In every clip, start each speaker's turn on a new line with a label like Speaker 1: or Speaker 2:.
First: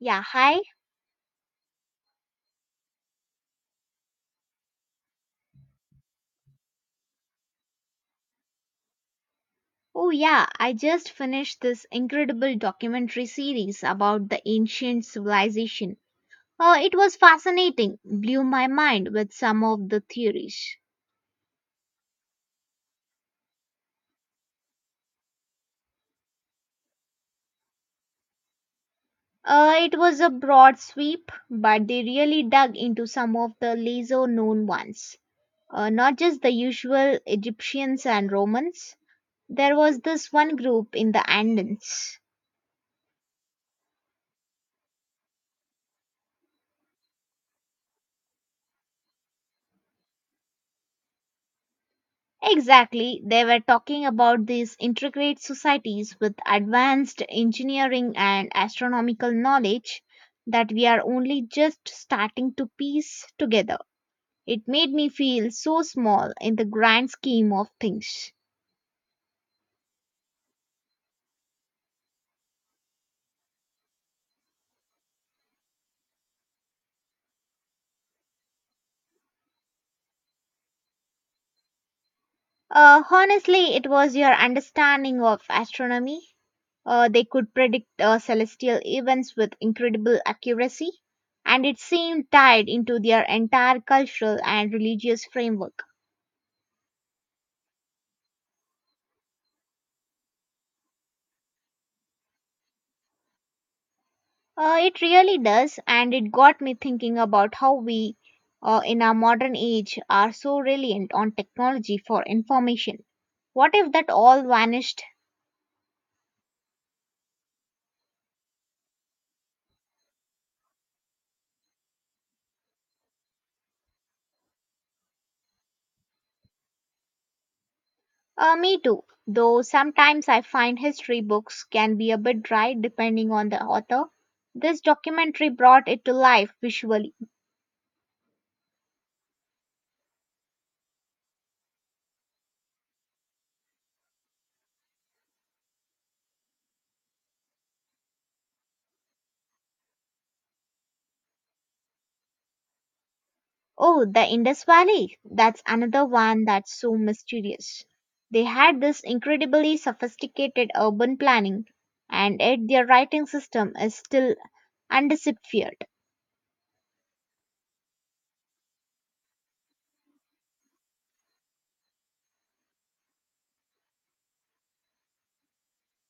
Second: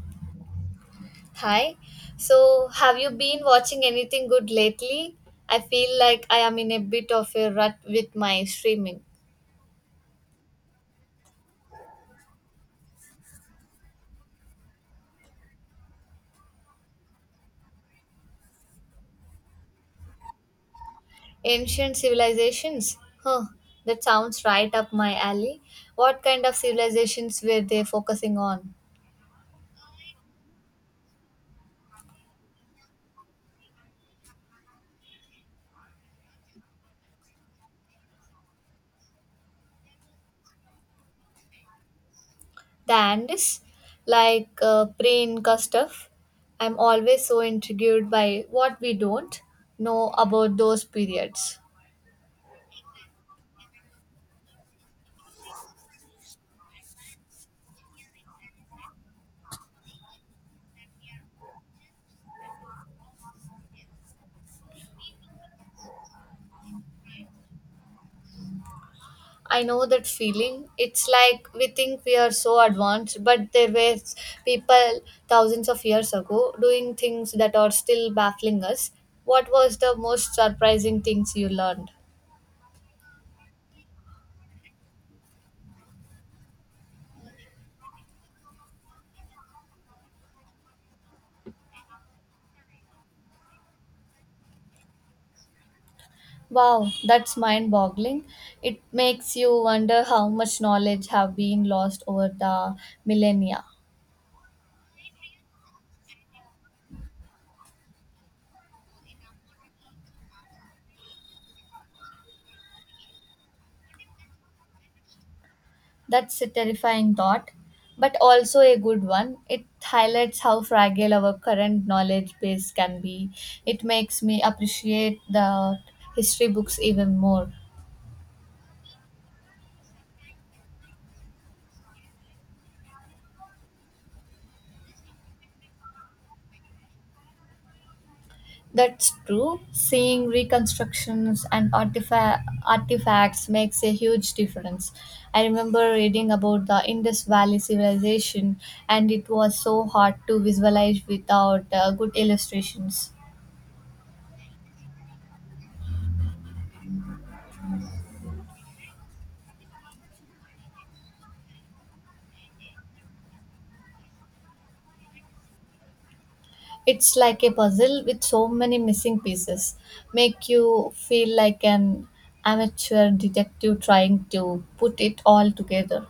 Speaker 1: Yeah, hi.
Speaker 2: Hi. So, have you been watching anything good lately? I feel like I am in a bit of a rut with my streaming.
Speaker 1: Oh, yeah, I just finished this incredible documentary series about the ancient civilization. It was fascinating, blew my mind with some of the theories.
Speaker 2: Ancient civilizations? Huh, that sounds right up my alley. What kind of civilizations were they focusing on?
Speaker 1: It was a broad sweep, but they really dug into some of the lesser known ones. Not just the usual Egyptians and Romans, there was this one group in the Andins.
Speaker 2: The Andes? Like pre Inca stuff? I'm always so intrigued by what we don't know about those periods.
Speaker 1: Exactly, they were talking about these intricate societies with advanced engineering and astronomical knowledge that we are only just starting to piece together. It made me feel so small in the grand scheme of things.
Speaker 2: I know that feeling. It's like we think we are so advanced, but there were people thousands of years ago doing things that are still baffling us. What was the most surprising things you learned?
Speaker 1: Honestly, it was your understanding of astronomy. They could predict celestial events with incredible accuracy, and it seemed tied into their entire cultural and religious framework.
Speaker 2: Wow, that's mind boggling. It makes you wonder how much knowledge have been lost over the millennia.
Speaker 1: It really does, and it got me thinking about how we, in our modern age, are so reliant on technology for information. What if that all vanished?
Speaker 2: That's a terrifying thought, but also a good one. It highlights how fragile our current knowledge base can be. It makes me appreciate the history books even more.
Speaker 1: Me too, though sometimes I find history books can be a bit dry depending on the author. This documentary brought it to life visually.
Speaker 2: That's true. Seeing reconstructions and artifacts makes a huge difference. I remember reading about the Indus Valley civilization, and it was so hard to visualize without good illustrations.
Speaker 1: Oh, the Indus Valley. That's another one that's so mysterious. They had this incredibly sophisticated urban planning, and yet their writing system is still undeciphered.
Speaker 2: It's like a puzzle with so many missing pieces. Make you feel like an amateur detective trying to put it all together.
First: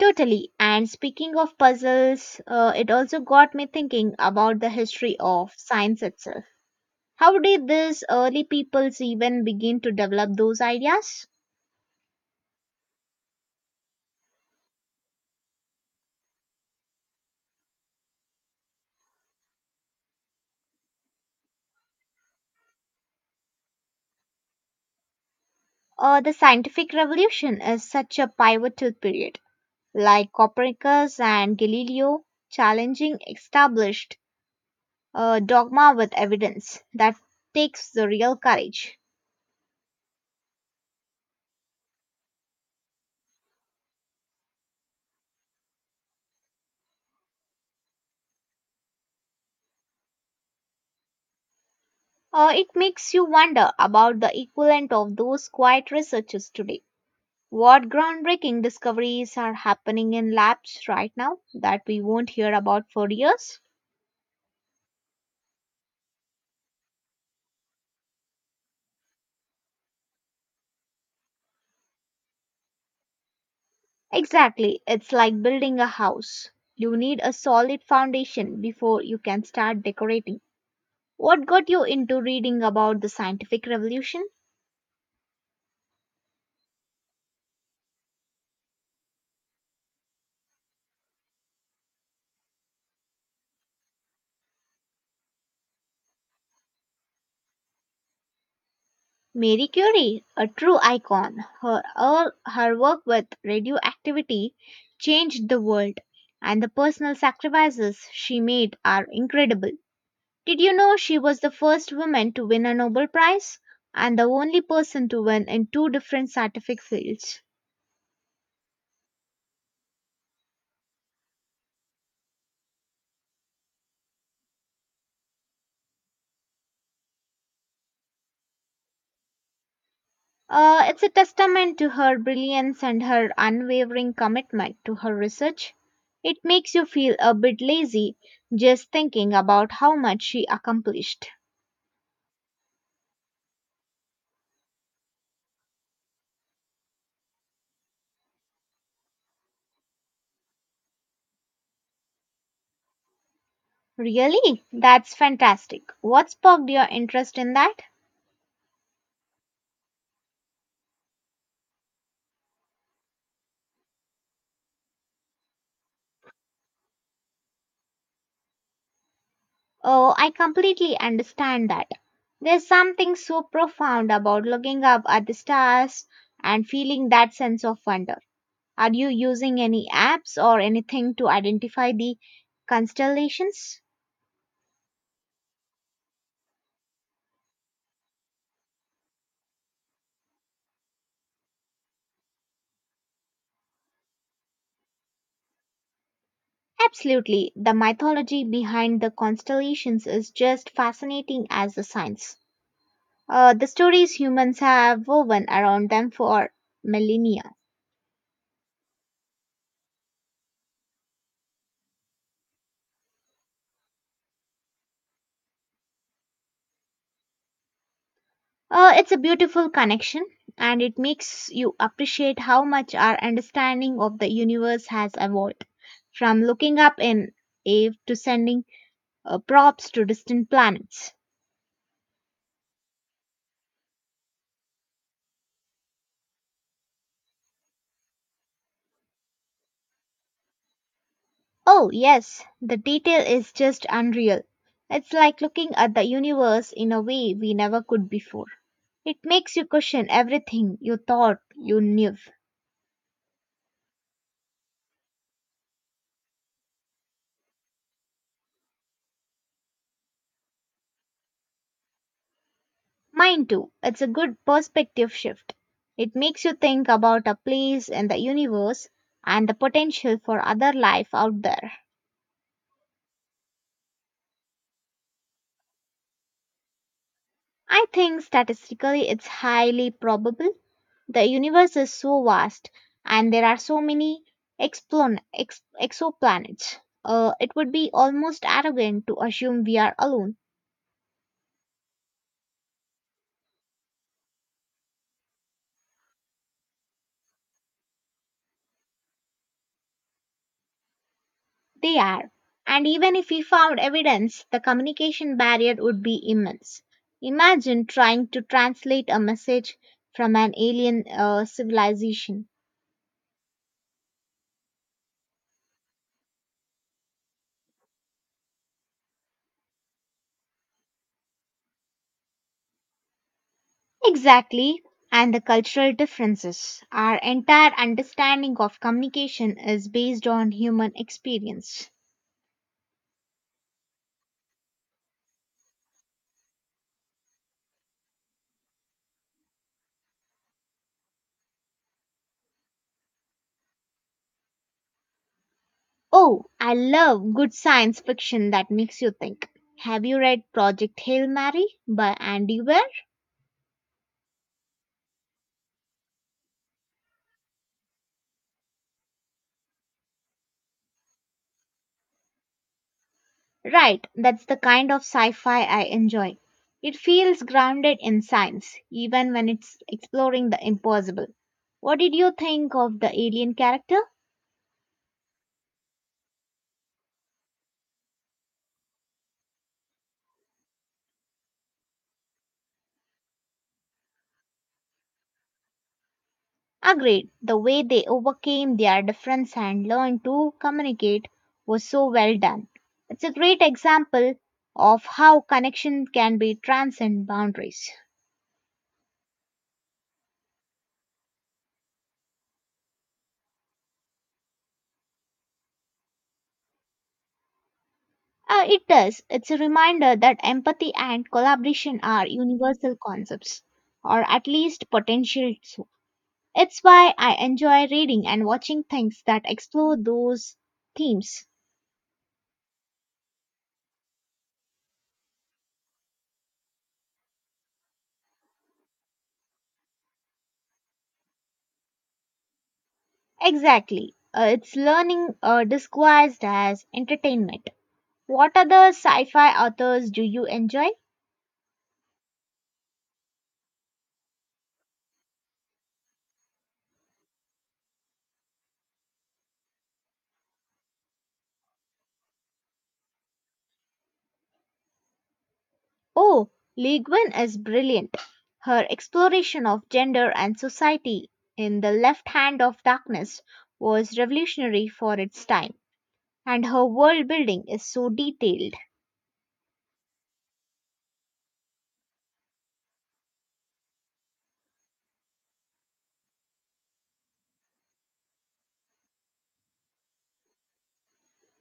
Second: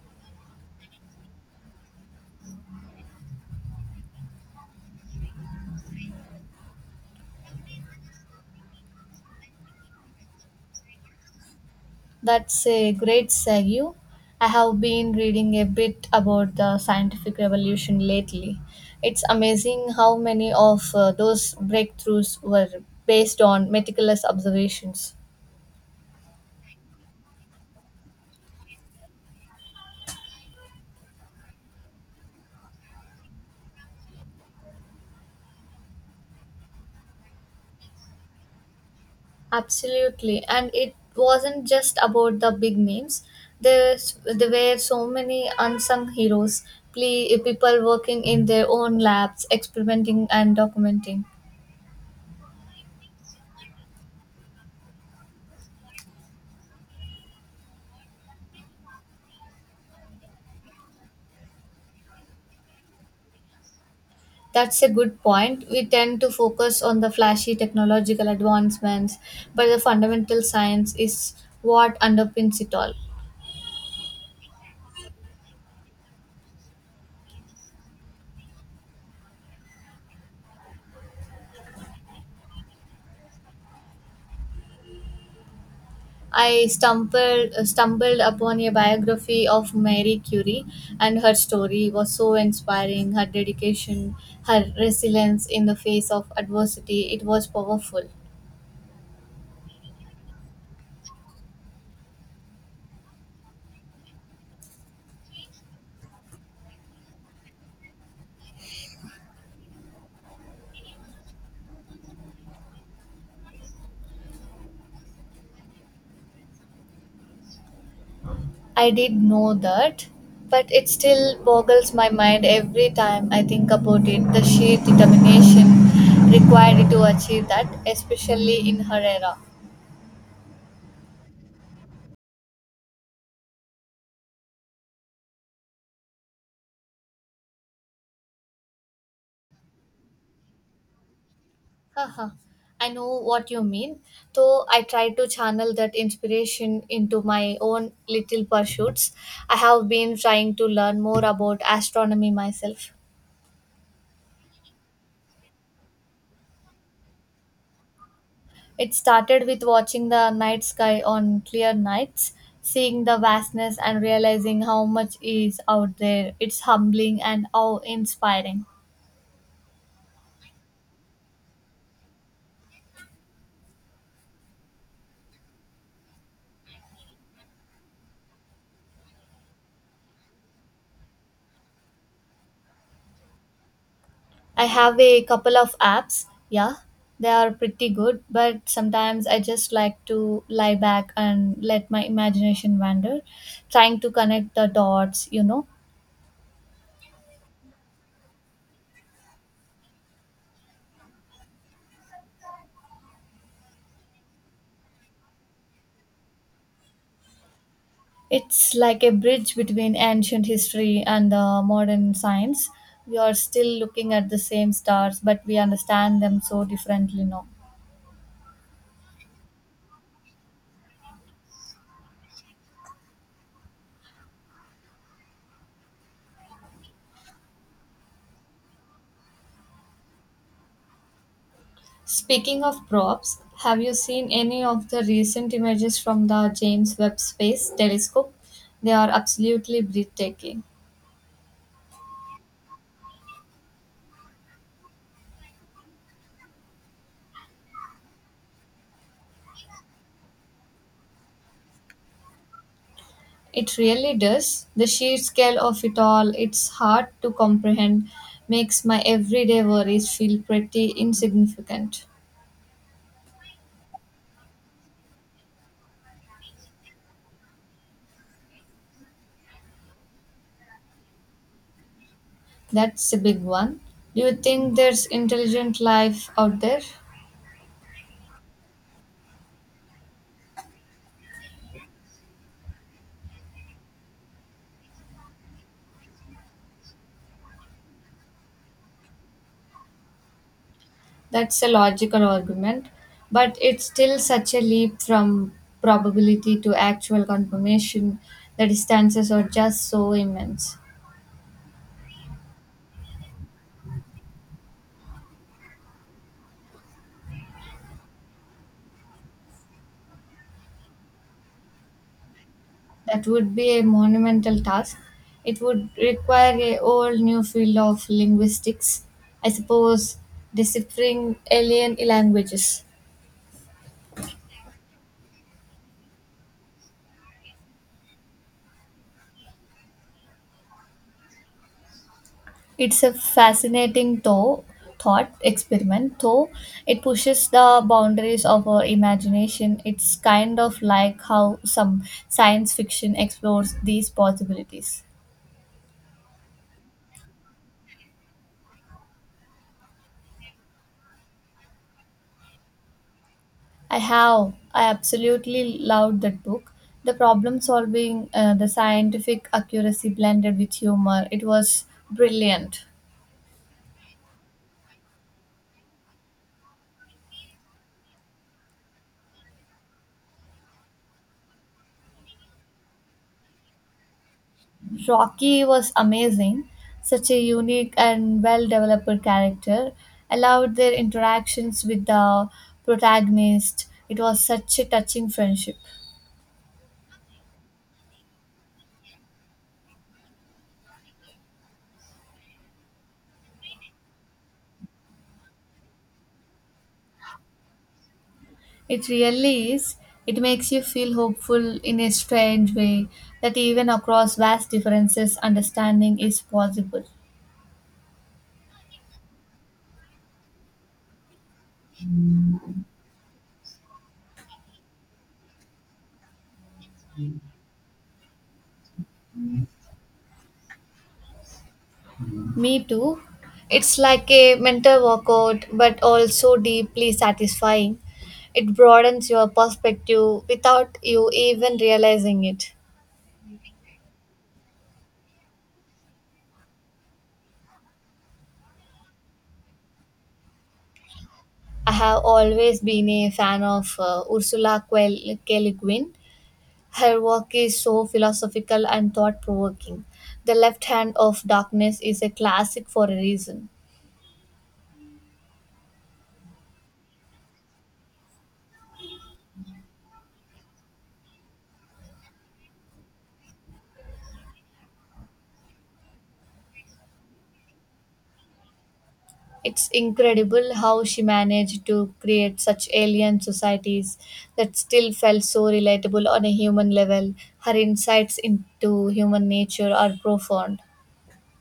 Speaker 1: Totally. And speaking of puzzles, it also got me thinking about the history of science itself. How did these early peoples even begin to develop those ideas?
Speaker 2: That's a great segue. I have been reading a bit about the scientific revolution lately. It's amazing how many of those breakthroughs were based on meticulous observations.
Speaker 1: The scientific revolution is such a pivotal period. Like Copernicus and Galileo, challenging established dogma with evidence. That takes the real courage.
Speaker 2: Absolutely, and it wasn't just about the big names. There, there were so many unsung heroes, play, people working in their own labs, experimenting and documenting.
Speaker 1: It makes you wonder about the equivalent of those quiet researchers today. What groundbreaking discoveries are happening in labs right now that we won't hear about for years?
Speaker 2: That's a good point. We tend to focus on the flashy technological advancements, but the fundamental science is what underpins it all.
Speaker 1: Exactly, it's like building a house. You need a solid foundation before you can start decorating. What got you into reading about the scientific revolution?
Speaker 2: I stumbled upon a biography of Marie Curie, and her story was so inspiring. Her dedication, her resilience in the face of adversity, it was powerful.
Speaker 1: Marie Curie, a true icon, her, all her work with radioactivity changed the world, and the personal sacrifices she made are incredible. Did you know she was the first woman to win a Nobel Prize and the only person to win in two different scientific fields?
Speaker 2: I did know that, but it still boggles my mind every time I think about it. The sheer determination required to achieve that, especially in her era.
Speaker 1: It's a testament to her brilliance and her unwavering commitment to her research. It makes you feel a bit lazy just thinking about how much she accomplished.
Speaker 2: Haha, I know what you mean. Though I try to channel that inspiration into my own little pursuits, I have been trying to learn more about astronomy myself.
Speaker 1: Really? That's fantastic. What sparked your interest in that?
Speaker 2: It started with watching the night sky on clear nights, seeing the vastness and realizing how much is out there. It's humbling and awe inspiring.
Speaker 1: Oh, I completely understand that. There's something so profound about looking up at the stars and feeling that sense of wonder. Are you using any apps or anything to identify the constellations?
Speaker 2: I have a couple of apps. Yeah, they are pretty good, but sometimes I just like to lie back and let my imagination wander, trying to connect the dots.
Speaker 1: Absolutely. The mythology behind the constellations is just fascinating as a science. The stories humans have woven around them for millennia.
Speaker 2: It's like a bridge between ancient history and modern science. We are still looking at the same stars, but we understand them so differently now.
Speaker 1: It's a beautiful connection and it makes you appreciate how much our understanding of the universe has evolved from looking up in air to sending props to distant planets.
Speaker 2: Speaking of props, have you seen any of the recent images from the James Webb Space Telescope? They are absolutely breathtaking.
Speaker 1: Oh, yes, the detail is just unreal. It's like looking at the universe in a way we never could before. It makes you question everything you thought you knew.
Speaker 2: It really does. The sheer scale of it all, it's hard to comprehend, makes my everyday worries feel pretty insignificant.
Speaker 1: Mine too. It's a good perspective shift. It makes you think about a place in the universe and the potential for other life out there.
Speaker 2: That's a big one. Do you think there's intelligent life out there?
Speaker 1: I think statistically it's highly probable. The universe is so vast and there are so many exoplanets. It would be almost arrogant to assume we are alone.
Speaker 2: That's a logical argument, but it's still such a leap from probability to actual confirmation. The distances are just so immense.
Speaker 1: They are. And even if we found evidence, the communication barrier would be immense. Imagine trying to translate a message from an alien civilization.
Speaker 2: That would be a monumental task. It would require a whole new field of linguistics, I suppose, deciphering alien languages.
Speaker 1: Exactly. And the cultural differences. Our entire understanding of communication is based on human experience.
Speaker 2: It's a fascinating though thought experiment, though it pushes the boundaries of our imagination. It's kind of like how some science fiction explores these possibilities.
Speaker 1: Oh, I love good science fiction that makes you think. Have you read Project Hail Mary by Andy Weir?
Speaker 2: I have. I absolutely loved that book. The problem solving, the scientific accuracy blended with humor. It was brilliant.
Speaker 1: Right, that's the kind of sci fi I enjoy. It feels grounded in science, even when it's exploring the impossible. What did you think of the alien character?
Speaker 2: Rocky was amazing. Such a unique and well developed character. I loved their interactions with the protagonist. It was such a touching friendship.
Speaker 1: Agreed, the way they overcame their difference and learned to communicate was so well done. It's a great example of how connection can be transcend boundaries.
Speaker 2: It really is. It makes you feel hopeful in a strange way that even across vast differences, understanding is possible.
Speaker 1: It does. It's a reminder that empathy and collaboration are universal concepts, or at least potential. It's why I enjoy reading and watching things that explore those themes.
Speaker 2: Me too. It's like a mental workout, but also deeply satisfying. It broadens your perspective without you even realizing it.
Speaker 1: Exactly. It's learning disguised as entertainment. What other sci fi authors do you enjoy?
Speaker 2: I have always been a fan of K. Le Guin. Her work is so philosophical and thought provoking. The Left Hand of Darkness is a classic for a reason.
Speaker 1: Oh, Lee Guin is brilliant. Her exploration of gender and society in The Left Hand of Darkness was revolutionary for its time, and her world building is so detailed.
Speaker 2: It's incredible how she managed to create such alien societies that still felt so relatable on a human level. Her insights into human nature are profound.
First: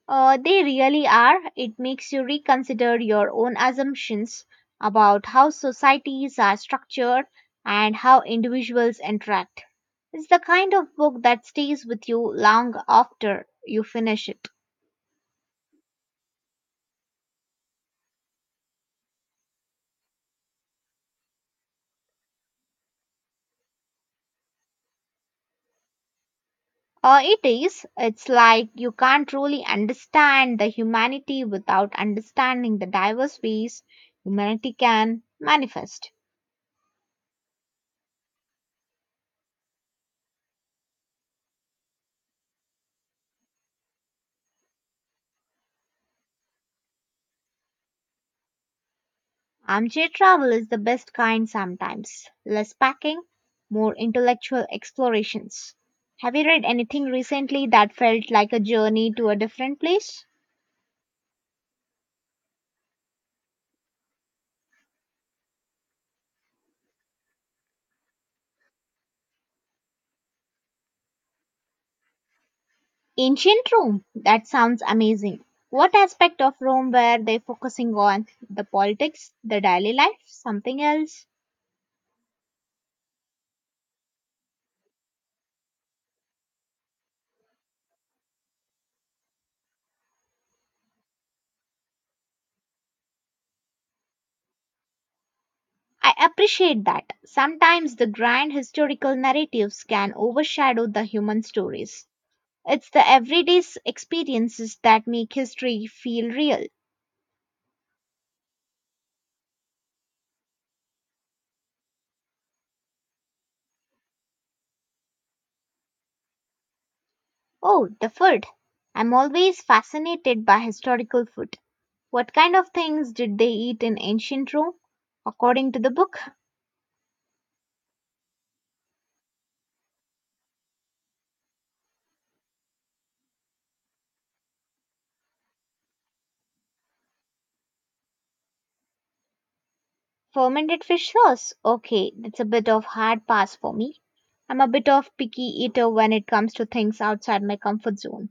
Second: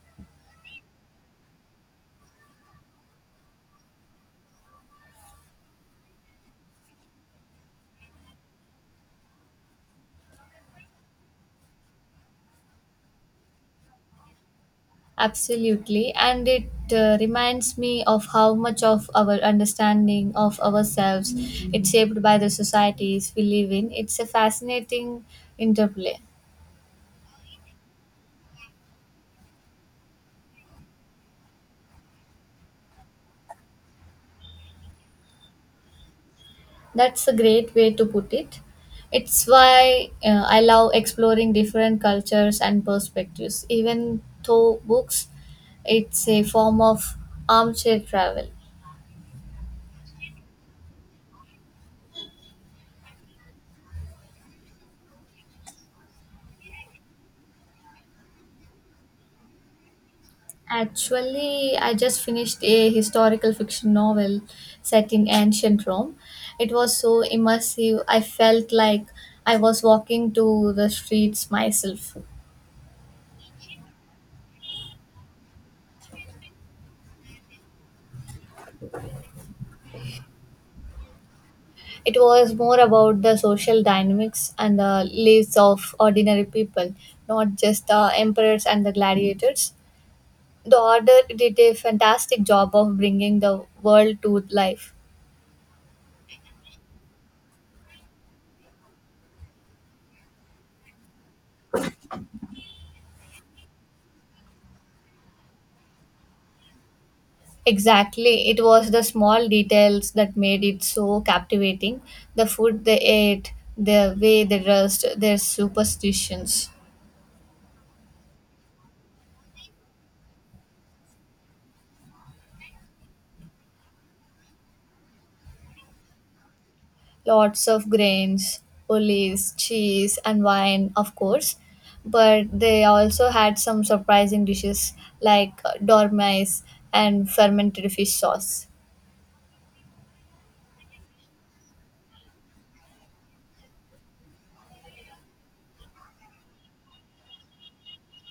Speaker 1: They really are. It makes you reconsider your own assumptions about how societies are structured and how individuals interact. It's the kind of book that stays with you long after you finish it.
Speaker 2: Absolutely, and it reminds me of how much of our understanding of ourselves it's shaped by the societies we live in. It's a fascinating interplay.
Speaker 1: It is. It's like you can't really understand the humanity without understanding the diverse ways humanity can manifest.
Speaker 2: That's a great way to put it. It's why I love exploring different cultures and perspectives. Even though books, it's a form of armchair travel.
Speaker 1: Armchair travel is the best kind sometimes. Less packing, more intellectual explorations. Have you read anything recently that felt like a journey to a different place?
Speaker 2: Actually, I just finished a historical fiction novel set in ancient Rome. It was so immersive, I felt like I was walking to the streets myself.
Speaker 1: Ancient Rome. That sounds amazing. What aspect of Rome were they focusing on? The politics, the daily life, something else?
Speaker 2: It was more about the social dynamics and the lives of ordinary people, not just the emperors and the gladiators. The order did a fantastic job of bringing the world to life.
Speaker 1: I appreciate that. Sometimes the grand historical narratives can overshadow the human stories. It's the everyday experiences that make history feel real.
Speaker 2: Exactly, it was the small details that made it so captivating. The food they ate, the way they dressed, their superstitions.
Speaker 1: Oh, the food. I'm always fascinated by historical food. What kind of things did they eat in ancient Rome? According to the book,
Speaker 2: Lots of grains, olives, cheese, and wine, of course. But they also had some surprising dishes like dormice and fermented fish sauce.
Speaker 1: fermented fish sauce. Okay, that's a bit of hard pass for me. I'm a bit of picky eater when it comes to things outside my comfort zone.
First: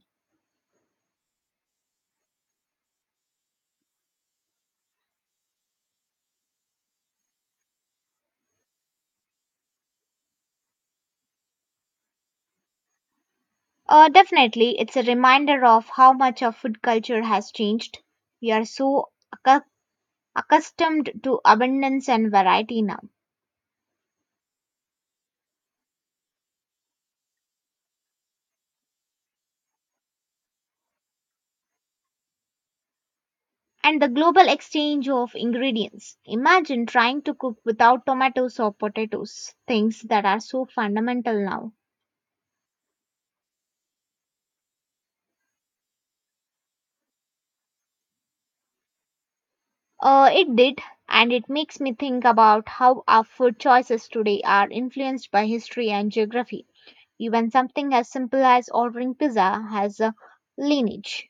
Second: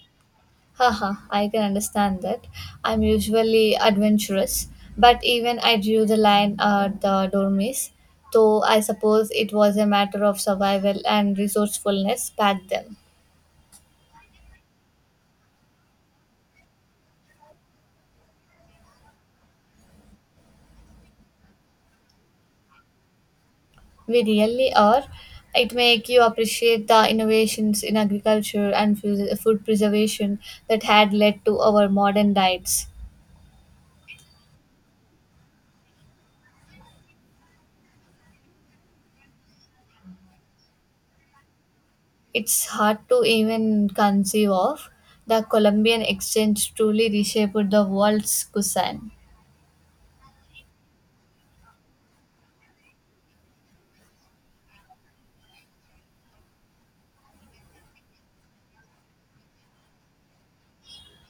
Speaker 2: Haha, I can understand that. I'm usually adventurous, but even I drew the line at the dormice, though I suppose it was a matter of survival and resourcefulness back then.
Speaker 1: Definitely, it's a reminder of how much our food culture has changed. We are so accu- accustomed to abundance and variety now.
Speaker 2: We really are. It make you appreciate the innovations in agriculture and food preservation that had led to our modern diets.
Speaker 1: And the global exchange of ingredients. Imagine trying to cook without tomatoes or potatoes, things that are so fundamental now.
Speaker 2: It's hard to even conceive of. The Colombian exchange truly reshaped the world's cuisine.
Speaker 1: It did, and it makes me think about how our food choices today are influenced by history and geography. Even something as simple as ordering pizza has a lineage.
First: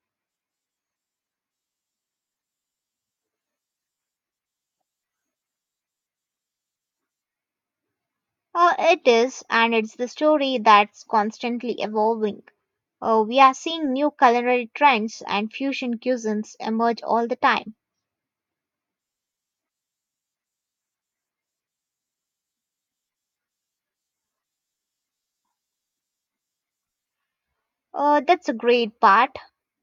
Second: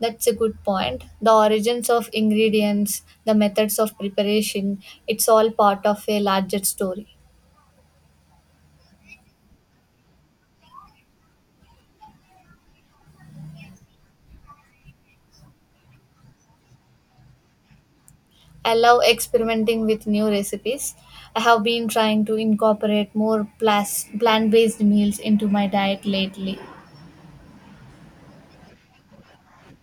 Speaker 2: That's a good point. The origins of ingredients, the methods of preparation, it's all part of a larger story.
Speaker 1: It is, and it's the story that's constantly evolving. We are seeing new culinary trends and fusion cuisines emerge all the time.
Speaker 2: I love experimenting with new recipes. I have been trying to incorporate more plant based meals into my diet lately.
Speaker 1: That's a great part.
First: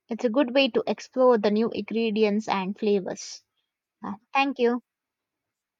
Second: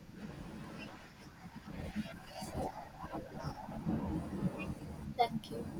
Speaker 1: It's a good way to explore the new ingredients and flavors. Thank you.
Speaker 2: Thank you.